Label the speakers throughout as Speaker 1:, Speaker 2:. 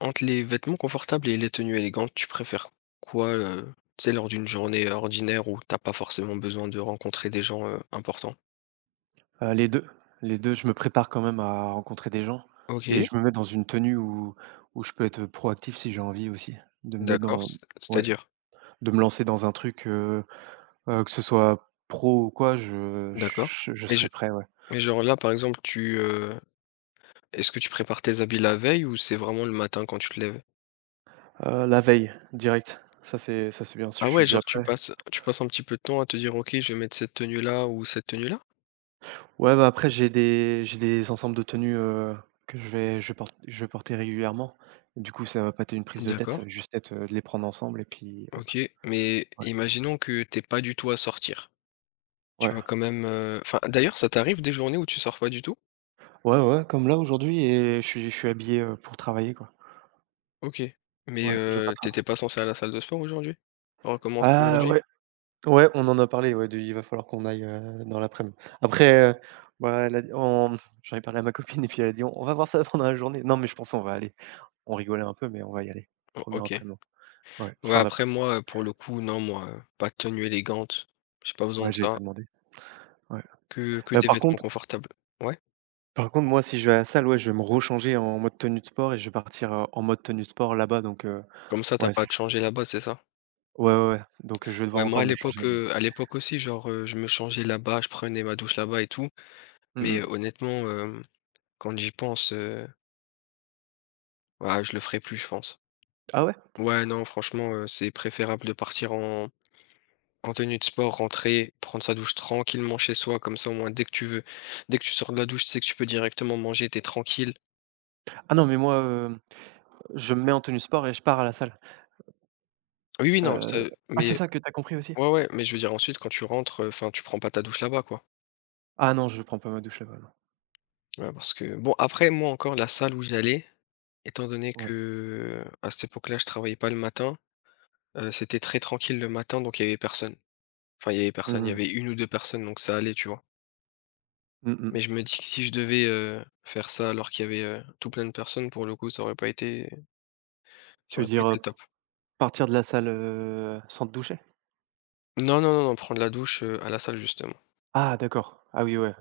Speaker 1: Entre les vêtements confortables et les tenues élégantes, tu préfères quoi, tu sais, lors d'une journée, ordinaire où t'as pas forcément besoin de rencontrer des gens, importants?
Speaker 2: Les 2, les 2. Je me prépare quand même à rencontrer des gens
Speaker 1: OK,
Speaker 2: et je me mets dans une tenue où je peux être proactif si j'ai envie aussi, de me mettre
Speaker 1: d'accord,
Speaker 2: dans
Speaker 1: c
Speaker 2: ouais,
Speaker 1: c'est-à-dire?
Speaker 2: de me lancer dans un truc, que ce soit pro ou quoi, je
Speaker 1: D'accord.
Speaker 2: je je
Speaker 1: Mais je
Speaker 2: serai prêt, ouais.
Speaker 1: mais genre là, par exemple, est-ce que tu prépares tes habits la veille ou c'est vraiment le matin quand tu te lèves?
Speaker 2: La veille, direct, ça c'est bien, je
Speaker 1: Ah
Speaker 2: suis
Speaker 1: ouais,
Speaker 2: déjà
Speaker 1: genre tu
Speaker 2: prêt.
Speaker 1: passes tu passes un petit peu de temps à te dire: «OK, je vais mettre cette tenue-là ou cette tenue-là»?
Speaker 2: Ouais, bah, après j'ai des ensembles de tenues, que je vais porter régulièrement. Du coup, ça va pas être une prise de tête,
Speaker 1: D'accord,
Speaker 2: ça va juste être, de les prendre ensemble et puis hop,
Speaker 1: OK, mais
Speaker 2: ouais,
Speaker 1: imaginons que t'es pas du tout à sortir. Tu
Speaker 2: ouais.
Speaker 1: vas quand même, enfin, d'ailleurs, ça t'arrive des journées où tu sors pas du tout?
Speaker 2: Ouais, ouais, comme là aujourd'hui et je suis habillé, pour travailler, quoi.
Speaker 1: OK, mais
Speaker 2: Ouais, je veux pas tra
Speaker 1: tu pas censé aller à la salle de sport aujourd'hui? Recommencer
Speaker 2: ah
Speaker 1: aujourd'hui?
Speaker 2: ouais, ouais, on en a parlé, ouais, de il va falloir qu'on aille, dans l'après-midi. Après, bah, elle a dit on j'en ai parlé à ma copine et puis elle a dit: «On va voir ça pendant la journée». Non, mais je pense on va aller. On rigolait un peu, mais on va y aller.
Speaker 1: O
Speaker 2: Premier
Speaker 1: OK.
Speaker 2: entraînement. Ouais,
Speaker 1: Ouais,
Speaker 2: fin d'après.
Speaker 1: après moi, pour le coup, non, moi, pas de tenue élégante, j'ai pas besoin de
Speaker 2: Ouais, j'ai
Speaker 1: ça,
Speaker 2: été demandé. Ouais.
Speaker 1: que
Speaker 2: Bah,
Speaker 1: des
Speaker 2: par
Speaker 1: vêtements
Speaker 2: contre
Speaker 1: confortables. Ouais?
Speaker 2: par contre, moi, si je vais à la salle, ouais, je vais me rechanger en mode tenue de sport et je vais partir, en mode tenue de sport là-bas, donc
Speaker 1: Comme ça, t'as
Speaker 2: ouais,
Speaker 1: pas à
Speaker 2: c'est
Speaker 1: te
Speaker 2: ça.
Speaker 1: changer là-bas, c'est ça?
Speaker 2: Ouais, ouais, ouais, donc je vais
Speaker 1: Ouais,
Speaker 2: devoir
Speaker 1: moi
Speaker 2: encore me changer, mais
Speaker 1: à l'époque aussi, genre, je me changeais là-bas, je prenais ma douche là-bas et tout,
Speaker 2: mmh
Speaker 1: mais
Speaker 2: mh.
Speaker 1: honnêtement, quand j'y pense, bah, je le ferai plus, je pense.
Speaker 2: Ah ouais?
Speaker 1: Ouais, non, franchement, c'est préférable de partir en En tenue de sport, rentrer, prendre sa douche tranquillement chez soi, comme ça, au moins, dès que tu sors de la douche, tu sais que tu peux directement manger, t'es tranquille.
Speaker 2: Ah non, mais moi, je me mets en tenue sport et je pars à la salle.
Speaker 1: Oui, oui, non, ça
Speaker 2: Heu, ah, c'est
Speaker 1: mais
Speaker 2: ça que t'as compris aussi?
Speaker 1: ouais, ouais, mais je veux dire, ensuite, quand tu rentres, enfin, tu prends pas ta douche là-bas, quoi.
Speaker 2: Ah non, je prends pas ma douche là-bas, non.
Speaker 1: Ouais, parce que bon, après, moi, encore, la salle où j'allais, étant donné
Speaker 2: Ouais.
Speaker 1: que, à cette époque-là, je travaillais pas le matin, c'était très tranquille le matin, donc il y avait personne. Enfin, il y avait personne,
Speaker 2: Mmh
Speaker 1: il y avait
Speaker 2: mh.
Speaker 1: une ou 2 personnes, donc ça allait, tu vois?
Speaker 2: Mmh.
Speaker 1: Mais je me dis que si je devais, faire ça alors qu'il y avait, tout plein de personnes, pour le coup, ça
Speaker 2: Tu veux
Speaker 1: aurait pas
Speaker 2: dire,
Speaker 1: été le top.
Speaker 2: partir de la salle, sans te doucher?
Speaker 1: Non, non, non, non, prendre la douche, à la salle justement.
Speaker 2: Ah d'accord. Ah oui, ouais.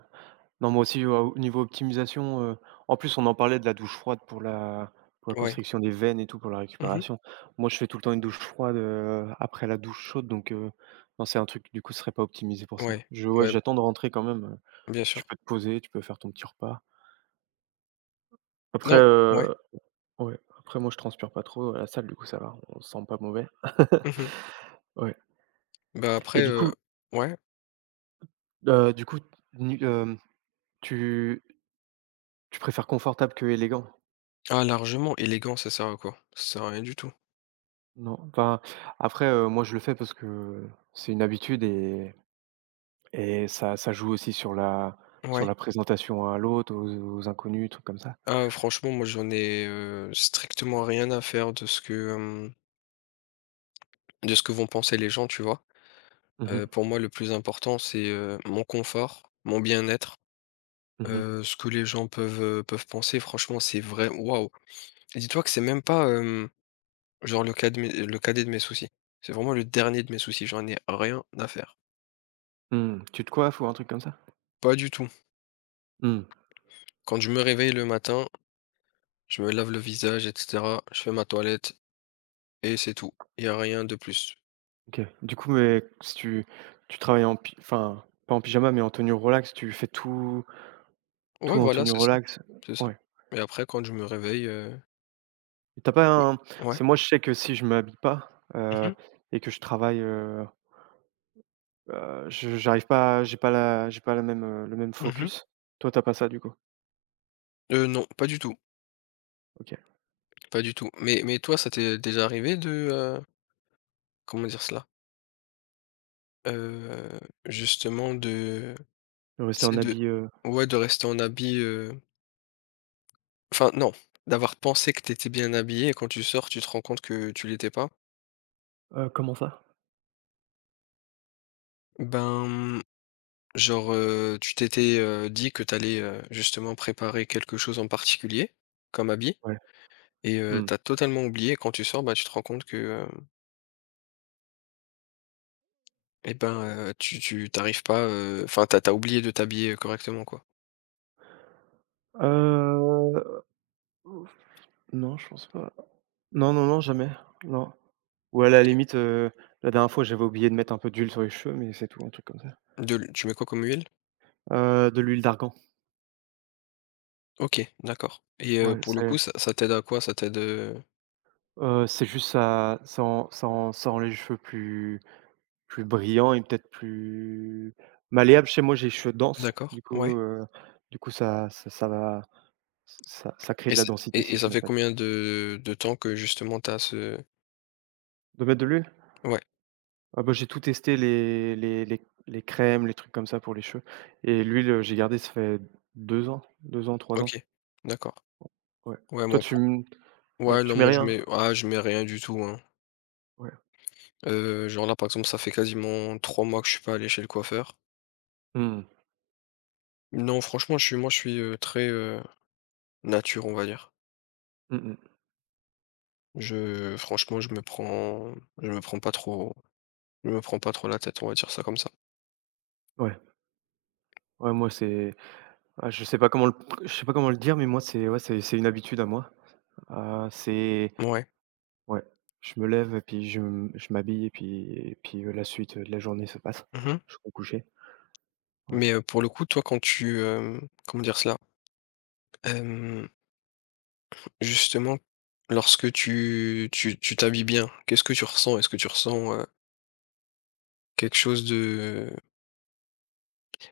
Speaker 2: Non, moi aussi, au niveau optimisation, en plus, on en parlait de la douche froide pour la
Speaker 1: Ouais.
Speaker 2: constriction des veines et tout, pour la
Speaker 1: Mmh.
Speaker 2: récupération. Moi, je fais tout le temps une douche froide, après la douche chaude, donc non, c'est un truc, du coup, ce serait pas optimisé pour ça.
Speaker 1: Ouais,
Speaker 2: Je Ouais,
Speaker 1: ouais,
Speaker 2: j'attends de rentrer quand même,
Speaker 1: bien
Speaker 2: puis
Speaker 1: sûr.
Speaker 2: tu peux te poser, tu peux faire ton petit repas. Après,
Speaker 1: Non ouais.
Speaker 2: ouais, après moi je transpire pas trop à la salle, du coup ça va, on se sent pas mauvais.
Speaker 1: Mmh.
Speaker 2: Ouais
Speaker 1: Bah,
Speaker 2: et
Speaker 1: après,
Speaker 2: du coup,
Speaker 1: ouais.
Speaker 2: heu, du coup, nu hem, tu tu préfères confortable que élégant?
Speaker 1: Ah largement, élégant ça sert à quoi? Ça sert à rien du tout.
Speaker 2: Non? Enfin, après, moi je le fais parce que c'est une habitude et ça joue aussi sur
Speaker 1: Ouais.
Speaker 2: la présentation à l'autre, aux inconnus, trucs comme ça.
Speaker 1: Ah franchement, moi j'en ai, strictement rien à faire de ce que, de ce que vont penser les gens, tu vois?
Speaker 2: Mmh mh.
Speaker 1: Pour moi, le plus important, c'est, mon confort, mon bien-être,
Speaker 2: Mmh.
Speaker 1: ce que les gens peuvent, peuvent penser. Franchement, c'est vrai waouh! Dis-toi que c'est même pas, genre le cadet de mes soucis. C'est vraiment le dernier de mes soucis, j'en ai rien à faire.
Speaker 2: Mmh, Tu te coiffes ou un truc comme ça?
Speaker 1: Pas du tout.
Speaker 2: Mmh,
Speaker 1: Quand je me réveille le matin, je me lave le visage et cetera, je fais ma toilette et c'est tout. Il y a rien de plus.
Speaker 2: OK. Du coup, mais si tu travailles en pi enfin, pas en pyjama, mais en tenue relax, tu fais tout
Speaker 1: Ouais,
Speaker 2: tout
Speaker 1: voilà,
Speaker 2: Antonio
Speaker 1: c'est ça,
Speaker 2: relax,
Speaker 1: c'est ça.
Speaker 2: ouais.
Speaker 1: Et après quand je me réveille,
Speaker 2: Et Tu as pas
Speaker 1: oui.
Speaker 2: un
Speaker 1: Ouais.
Speaker 2: C'est moi, je sais que si je m'habille pas,
Speaker 1: Mmh mh.
Speaker 2: et que je travaille, je j'arrive pas j'ai pas la même, le même
Speaker 1: Mmh
Speaker 2: focus. Toi, tu as pas ça du coup?
Speaker 1: non, pas du tout,
Speaker 2: OK.
Speaker 1: pas du tout. Mais toi, ça t'est déjà arrivé de, comment dire cela? Heu, Justement de tu
Speaker 2: Rester
Speaker 1: sais
Speaker 2: en
Speaker 1: de
Speaker 2: habit,
Speaker 1: ouais, de rester en habit, enfin non, d'avoir pensé que t'étais bien habillé et quand tu sors, tu te rends compte que tu l'étais pas.
Speaker 2: comment ça?
Speaker 1: Ben, genre, tu t'étais, dit que t'allais justement préparer quelque chose en particulier comme habit
Speaker 2: Ouais.
Speaker 1: et
Speaker 2: Mmh.
Speaker 1: tu totalement oublié. Quand tu sors, bah, tu te rends compte que, et ben, tu t'arrives pas, enfin, t'as oublié de t'habiller, correctement, quoi.
Speaker 2: Heu, non, je pense pas. Non, non, non, jamais. Non. Ou à la
Speaker 1: OK.
Speaker 2: limite, la dernière fois, j'avais oublié de mettre un peu d'huile sur les cheveux, mais c'est tout, un truc comme ça.
Speaker 1: De l'hu tu mets quoi comme huile?
Speaker 2: De l'huile d'argan.
Speaker 1: OK, d'accord et
Speaker 2: Ouais,
Speaker 1: pour le coup, ça t'aide à quoi? Ça t'aide,
Speaker 2: c'est juste ça rend les cheveux plus brillant et peut-être plus malléable. Chez moi, j'ai les cheveux denses,
Speaker 1: d'accord,
Speaker 2: du coup,
Speaker 1: ouais
Speaker 2: ça va ça crée
Speaker 1: et
Speaker 2: de la
Speaker 1: c'est
Speaker 2: densité
Speaker 1: et
Speaker 2: si je
Speaker 1: ça
Speaker 2: mets
Speaker 1: fait
Speaker 2: pas
Speaker 1: combien de temps que justement t'as ce
Speaker 2: de mettre de l'huile?
Speaker 1: ouais.
Speaker 2: Ah bah, j'ai tout testé les crèmes, les trucs comme ça pour les cheveux et l'huile, j'ai gardé, ça fait 2 ans, 3 ans.
Speaker 1: OK, d'accord.
Speaker 2: Ouais.
Speaker 1: Ouais,
Speaker 2: Toi
Speaker 1: moi
Speaker 2: tu
Speaker 1: pour
Speaker 2: m Ouais,
Speaker 1: ouais, non,
Speaker 2: tu mets
Speaker 1: moi je
Speaker 2: rien?
Speaker 1: mets ah, je mets rien du tout, hein.
Speaker 2: Ouais.
Speaker 1: Genre là, par exemple, ça fait quasiment 3 mois que je suis pas allé chez le coiffeur.
Speaker 2: Mmh.
Speaker 1: Non, franchement, je suis, très, nature, on va dire.
Speaker 2: Mmh mh.
Speaker 1: Je franchement, je me prends pas trop je me prends pas trop la tête, on va dire ça comme ça.
Speaker 2: Ouais. Ouais, moi c'est ah je sais pas comment le dire, mais moi c'est ouais, c'est une habitude à moi. C'est
Speaker 1: Ouais.
Speaker 2: Ouais, je me lève et puis je m'habille et puis, la suite, de la journée se passe.
Speaker 1: Mmh.
Speaker 2: Je vais me coucher, ouais.
Speaker 1: Mais, pour le coup, toi, quand tu, comment dire cela? Justement, lorsque tu t'habilles bien, qu'est-ce que tu ressens? Est-ce que tu ressens, quelque chose de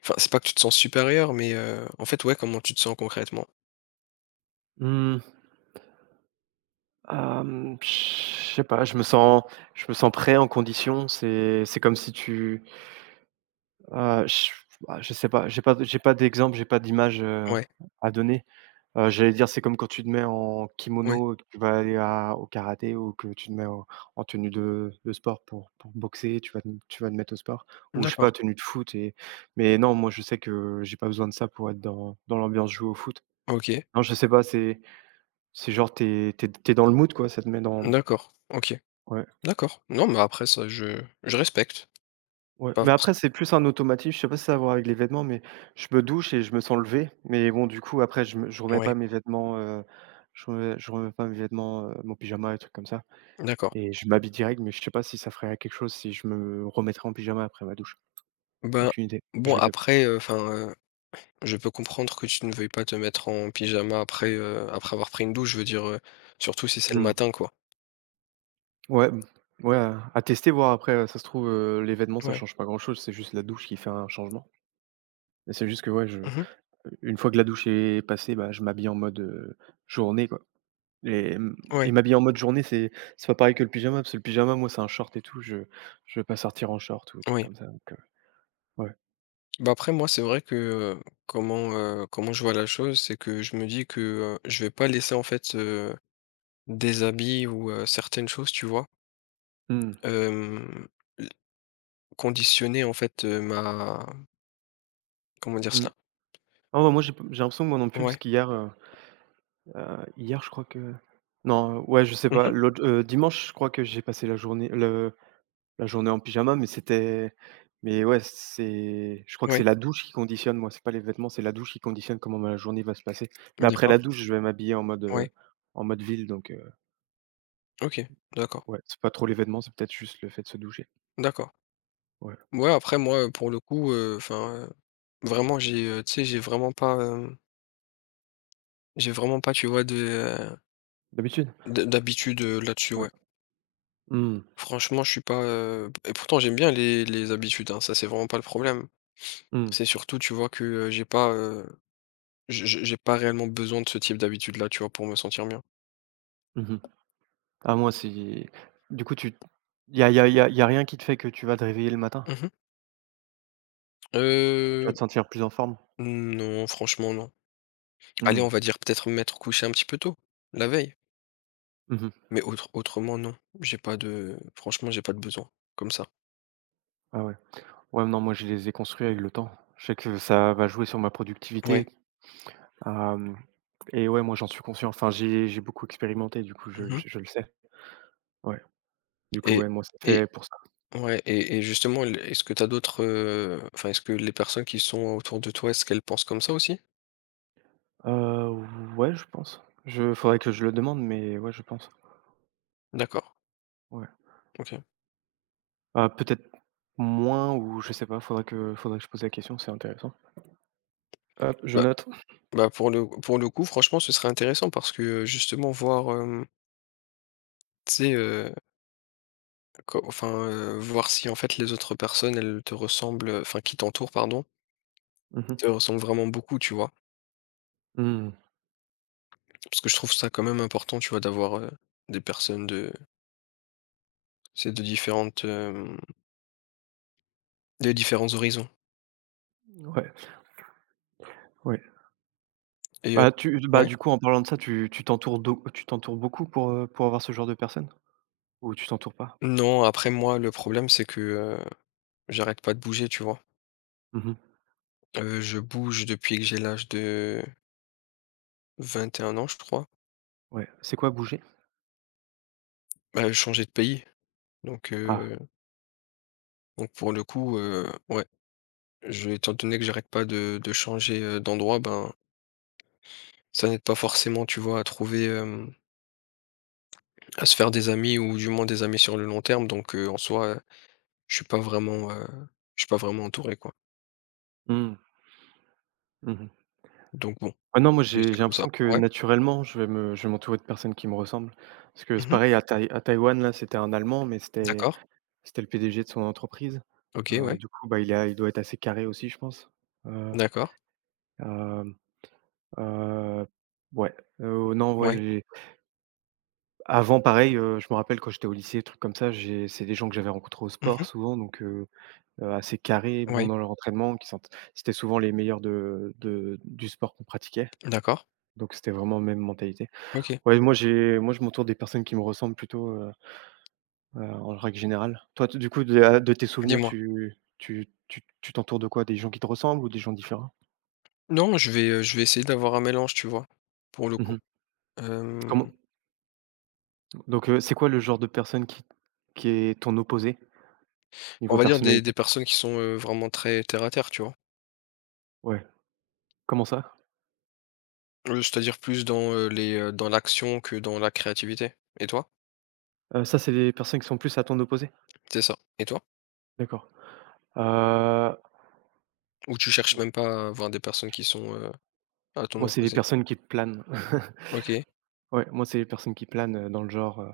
Speaker 1: enfin, c'est pas que tu te sens supérieur, mais en fait, ouais, comment tu te sens concrètement?
Speaker 2: Mmh, je sais pas, je me sens prêt, en condition. C'est comme si tu, je bah, je sais pas, j'ai pas d'exemple, j'ai pas d'image,
Speaker 1: Ouais,
Speaker 2: à donner. J'allais dire, c'est comme quand tu te mets en
Speaker 1: ouais,
Speaker 2: kimono que tu vas aller à au karaté ou que tu te mets en tenue de sport pour boxer, tu vas te mettre au sport ou je sais
Speaker 1: d'accord,
Speaker 2: pas, tenue de foot et mais non, moi, je sais que j'ai pas besoin de ça pour être dans l'ambiance jouer au foot.
Speaker 1: OK,
Speaker 2: Non, je sais pas, c'est genre t'es es tu dans le mood, quoi, ça te met dans
Speaker 1: d'accord, OK,
Speaker 2: ouais,
Speaker 1: d'accord. Non, mais après ça, je respecte,
Speaker 2: ouais,
Speaker 1: pas
Speaker 2: mais
Speaker 1: forc
Speaker 2: après, c'est plus un automatisme, je sais pas si ça a à voir avec les vêtements, mais je me douche et je me sens levé, mais bon, du coup, après, je remets
Speaker 1: ouais,
Speaker 2: pas mes vêtements, je remets pas mes vêtements, mon pyjama et trucs comme ça.
Speaker 1: d'accord.
Speaker 2: Et je m'habille direct, mais je sais pas si ça ferait quelque chose si je me remettrais en pyjama après ma douche.
Speaker 1: Ben,
Speaker 2: Aucune idée, je
Speaker 1: bon,
Speaker 2: le fais pas.
Speaker 1: après, enfin, je peux comprendre que tu ne veuilles pas te mettre en pyjama après, après avoir pris une douche, je veux dire, surtout si c'est le
Speaker 2: Mmh.
Speaker 1: matin, quoi.
Speaker 2: Ouais, mmh. Ouais, à tester, voir après, ça se trouve, les vêtements, ça
Speaker 1: Ouais.
Speaker 2: change pas grand-chose, c'est juste la douche qui fait un changement. Mais c'est juste que ouais, je
Speaker 1: Mmh.
Speaker 2: une fois que la douche est passée, bah, je m'habille en mode, journée, quoi. Et
Speaker 1: Ouais,
Speaker 2: m'habiller en mode journée, c'est pas pareil que le pyjama, parce que le pyjama, moi, c'est un short et tout, je vais pas sortir en short ou des trucs
Speaker 1: ouais.
Speaker 2: comme ça, donc ouais.
Speaker 1: Bah après, moi, c'est vrai que comment, comment je vois la chose, c'est que je me dis que je vais pas laisser en fait des habits ou certaines choses, tu vois,
Speaker 2: Mmh.
Speaker 1: euh, l- conditionner en fait ma... Comment dire
Speaker 2: Mmh.
Speaker 1: cela?
Speaker 2: Ah ouais, moi, j'ai l'impression que moi non plus, parce
Speaker 1: Ouais.
Speaker 2: qu'hier, hier, je crois que non, ouais, je sais
Speaker 1: Mhm.
Speaker 2: pas. L'autre dimanche, je crois que j'ai passé la journée en pyjama, mais c'était mais ouais, c'est je crois que
Speaker 1: Ouais.
Speaker 2: c'est la douche qui conditionne, moi, c'est pas les vêtements, c'est la douche qui conditionne comment ma journée va se passer. Mais après
Speaker 1: D'accord.
Speaker 2: la douche, je vais m'habiller
Speaker 1: Ouais.
Speaker 2: en mode ville, donc
Speaker 1: OK. D'accord.
Speaker 2: ouais, c'est pas trop les vêtements, c'est peut-être juste le fait de se doucher.
Speaker 1: D'accord.
Speaker 2: Ouais.
Speaker 1: Ouais, après, moi, pour le coup, enfin, vraiment, j'ai, tu sais, j'ai vraiment pas, tu vois, de,
Speaker 2: D'habitude?
Speaker 1: d'habitude là-dessus,
Speaker 2: Ouais.
Speaker 1: ouais.
Speaker 2: Mmh,
Speaker 1: Franchement, je suis pas, et pourtant j'aime bien les habitudes, hein, ça c'est vraiment pas le problème. C'est
Speaker 2: mmh,
Speaker 1: surtout, tu vois, que, j'ai pas, je j'ai pas réellement besoin de ce type d'habitude-là, tu vois, pour me sentir bien.
Speaker 2: mmh. Ah, moi, c'est du coup, tu y a rien qui te fait que tu vas te réveiller le matin?
Speaker 1: Mmh mh.
Speaker 2: Tu vas te sentir plus en forme?
Speaker 1: Non, franchement non. Allez, on
Speaker 2: Mmh.
Speaker 1: va dire peut-être m'être couché un petit peu tôt, la veille,
Speaker 2: Mmh.
Speaker 1: mais autrement non, j'ai pas de franchement, j'ai pas de besoin comme ça.
Speaker 2: Ah ouais. Ouais, non, moi je les ai construits avec le temps. Je sais que ça va jouer sur ma productivité.
Speaker 1: Ouais.
Speaker 2: Hem Et ouais, moi j'en suis conscient. Enfin, j'ai beaucoup expérimenté, du coup,
Speaker 1: Mmh.
Speaker 2: je le sais. Ouais. Du coup,
Speaker 1: et
Speaker 2: ouais, moi c'est
Speaker 1: et
Speaker 2: fait pour ça.
Speaker 1: ouais et justement l est-ce que t'as d'autres, enfin, est-ce que les personnes qui sont autour de toi, est-ce qu'elles pensent comme ça aussi?
Speaker 2: Heu, ouais, je pense. Je Faudrait que je le demande, mais ouais, je pense.
Speaker 1: D'accord,
Speaker 2: Ouais.
Speaker 1: OK.
Speaker 2: Ah, peut-être moins ou je sais pas, faudrait que je pose la question, c'est intéressant. Hop, je
Speaker 1: Bah
Speaker 2: note.
Speaker 1: Bah, pour le coup, franchement, ce serait intéressant parce que, justement voir, tu sais, co enfin, voir si en fait les autres personnes, elles te ressemblent, enfin qui t'entourent, pardon,
Speaker 2: Mmh
Speaker 1: te
Speaker 2: mh.
Speaker 1: ressemblent vraiment beaucoup, tu vois?
Speaker 2: Mmh.
Speaker 1: Parce que je trouve ça quand même important, tu vois, d'avoir, des personnes de c'est de différentes, de différents horizons
Speaker 2: Ouais, ouais.
Speaker 1: et
Speaker 2: Bah, tu Bah,
Speaker 1: ouais.
Speaker 2: du coup, en parlant de ça, tu tu t'entoures d'au tu t'entoures beaucoup pour avoir ce genre de personnes? Ou tu t'entoures pas?
Speaker 1: Non, après moi, le problème, c'est que, j'arrête pas de bouger, tu vois?
Speaker 2: Mmh.
Speaker 1: Je bouge depuis que j'ai l'âge de 21 ans, je crois.
Speaker 2: Ouais. C'est quoi bouger?
Speaker 1: Bah, changer de pays donc
Speaker 2: Ah.
Speaker 1: heu. Donc pour le coup, ouais, je étant donné que j'arrête pas de changer, d'endroit, ben, ça n'aide pas forcément, tu vois, à trouver, à se faire des amis ou du moins des amis sur le long terme donc en soi, je suis pas vraiment, heu, je suis pas vraiment entouré, quoi.
Speaker 2: Mmh. Mmh.
Speaker 1: Donc bon,
Speaker 2: Ah non, moi,
Speaker 1: c'est c'est
Speaker 2: j'ai
Speaker 1: comme ça.
Speaker 2: l'impression que
Speaker 1: Ouais.
Speaker 2: naturellement, je vais m'entourer de personnes qui me ressemblent. Parce que c'est
Speaker 1: Mmh.
Speaker 2: pareil à Taïwan, là, c'était un Allemand, mais
Speaker 1: D'accord.
Speaker 2: c'était le PDG de son entreprise.
Speaker 1: OK, ouais.
Speaker 2: Du coup, bah, il doit être assez carré aussi, je pense. Heu,
Speaker 1: D'accord.
Speaker 2: hem, heu, ouais, non,
Speaker 1: Ouais.
Speaker 2: ouais. Avant, pareil, je me rappelle quand j'étais au lycée, trucs comme ça, j'ai c'est des gens que j'avais rencontrés au sport
Speaker 1: Mmh.
Speaker 2: souvent, donc assez carrés, bons
Speaker 1: Ouais.
Speaker 2: dans leur entraînement, qui sent c'était souvent les meilleurs de du sport qu'on pratiquait,
Speaker 1: D'accord.
Speaker 2: donc c'était vraiment la même mentalité.
Speaker 1: OK.
Speaker 2: Ouais, moi je m'entoure des personnes qui me ressemblent plutôt, en règle générale. Toi, t du coup, de tes souvenirs,
Speaker 1: Dis-moi.
Speaker 2: tu t'entoures de quoi? Des gens qui te ressemblent ou des gens différents?
Speaker 1: Non, je vais essayer d'avoir un mélange, tu vois? Pour le coup.
Speaker 2: Mmh.
Speaker 1: Hem,
Speaker 2: Comment Donc c'est quoi le genre de personne qui est ton opposé,
Speaker 1: on
Speaker 2: niveau
Speaker 1: va dire des
Speaker 2: personnalité?
Speaker 1: des personnes qui sont, vraiment très terre à terre, tu vois?
Speaker 2: Ouais. Comment ça?
Speaker 1: C'est-à-dire plus dans, dans l'action que dans la créativité. Et toi?
Speaker 2: Ça, c'est les personnes qui sont plus à ton opposé?
Speaker 1: C'est ça. Et toi?
Speaker 2: D'accord. Heu,
Speaker 1: Ou tu cherches
Speaker 2: mo
Speaker 1: même pas à voir des personnes qui sont, à ton
Speaker 2: Moi, c'est les
Speaker 1: opposé?
Speaker 2: personnes qui planent.
Speaker 1: OK.
Speaker 2: Ouais, moi, c'est les personnes qui planent, dans le genre,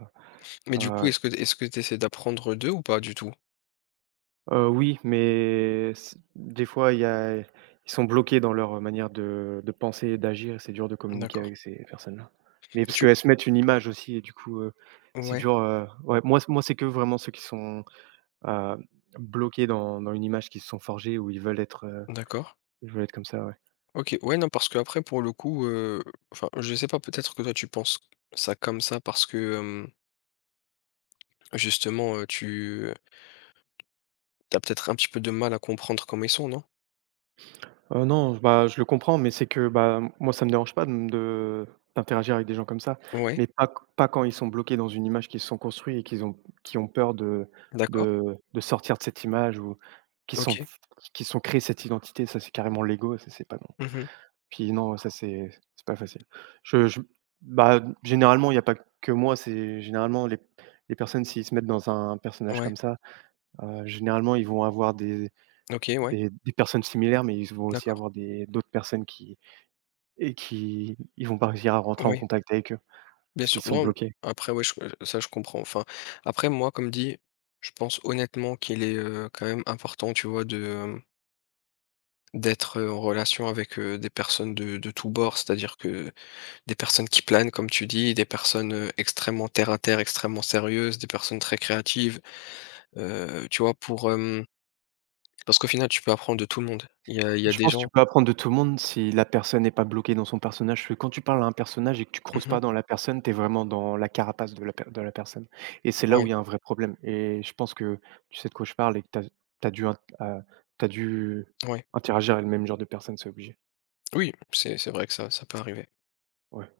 Speaker 1: Mais du coup,
Speaker 2: heu
Speaker 1: est-ce que tu essaies d'apprendre d'eux ou pas du tout?
Speaker 2: oui, mais c des fois, il y a ils sont bloqués dans leur, manière de penser et d'agir et c'est dur de communiquer
Speaker 1: D'accord.
Speaker 2: avec ces personnes-là. Mais parce
Speaker 1: Tu
Speaker 2: qu'elles se mettent une image aussi et du coup, c'est
Speaker 1: ouais,
Speaker 2: dur, ouais, moi, c'est que vraiment ceux qui sont, heu, bloqués dans une image qu'ils se sont forgés où
Speaker 1: d'accord.
Speaker 2: ils veulent être comme ça, ouais.
Speaker 1: OK. Ouais, non, parce que après pour le coup, enfin, je sais pas, peut-être que toi tu penses ça comme ça parce que, justement, tu, as peut-être un petit peu de mal à comprendre comment ils sont, non?
Speaker 2: Non, bah, je le comprends, mais c'est que, bah, moi, ça me dérange pas de m de d'interagir avec des gens comme ça,
Speaker 1: Ouais,
Speaker 2: mais pas quand ils sont bloqués dans une image qu'ils se sont construits et qu'ils ont qui ont peur
Speaker 1: d'accord.
Speaker 2: de sortir de cette image ou qui sont
Speaker 1: OK.
Speaker 2: qui sont créés cette identité. Ça, c'est carrément l'ego, ça, c'est pas bon.
Speaker 1: Mmh.
Speaker 2: Puis non, ça, c'est pas facile. Je Bah, généralement, il y a pas que moi, c'est généralement les personnes s'ils se mettent dans un personnage
Speaker 1: Ouais.
Speaker 2: comme ça, généralement, ils vont avoir
Speaker 1: OK, ouais.
Speaker 2: des personnes similaires, mais ils vont aussi
Speaker 1: D'accord.
Speaker 2: avoir des d'autres personnes qui ils vont pas réussir à rentrer en
Speaker 1: Ouais.
Speaker 2: contact avec eux,
Speaker 1: Bien
Speaker 2: parce
Speaker 1: sûr,
Speaker 2: qu'ils sont
Speaker 1: non,
Speaker 2: bloqués.
Speaker 1: après ouais, je ça je comprends. Enfin, après moi, comme dit, je pense honnêtement qu'il est, quand même important, tu vois, de, d'être, en relation avec, des personnes de tous bords. C'est-à-dire que des personnes qui planent, comme tu dis, des personnes, extrêmement terre à terre, extrêmement sérieuses, des personnes très créatives, tu vois, pour, hem parce qu'au final, tu peux apprendre de tout le monde. Il y a
Speaker 2: Je
Speaker 1: des
Speaker 2: pense que
Speaker 1: gens
Speaker 2: tu peux apprendre de tout le monde si la personne n'est pas bloquée dans son personnage, parce que quand tu parles à un personnage et que tu creuses
Speaker 1: mmh
Speaker 2: pas dans la personne, tu es vraiment dans la carapace de la personne et c'est là où
Speaker 1: ouais,
Speaker 2: il y a un vrai problème et je pense que tu sais de quoi je parle et que dû int heu, tu dû
Speaker 1: ouais.
Speaker 2: interagir avec le même genre de personne, c'est obligé.
Speaker 1: Oui, c'est vrai que ça peut arriver.
Speaker 2: Ouais.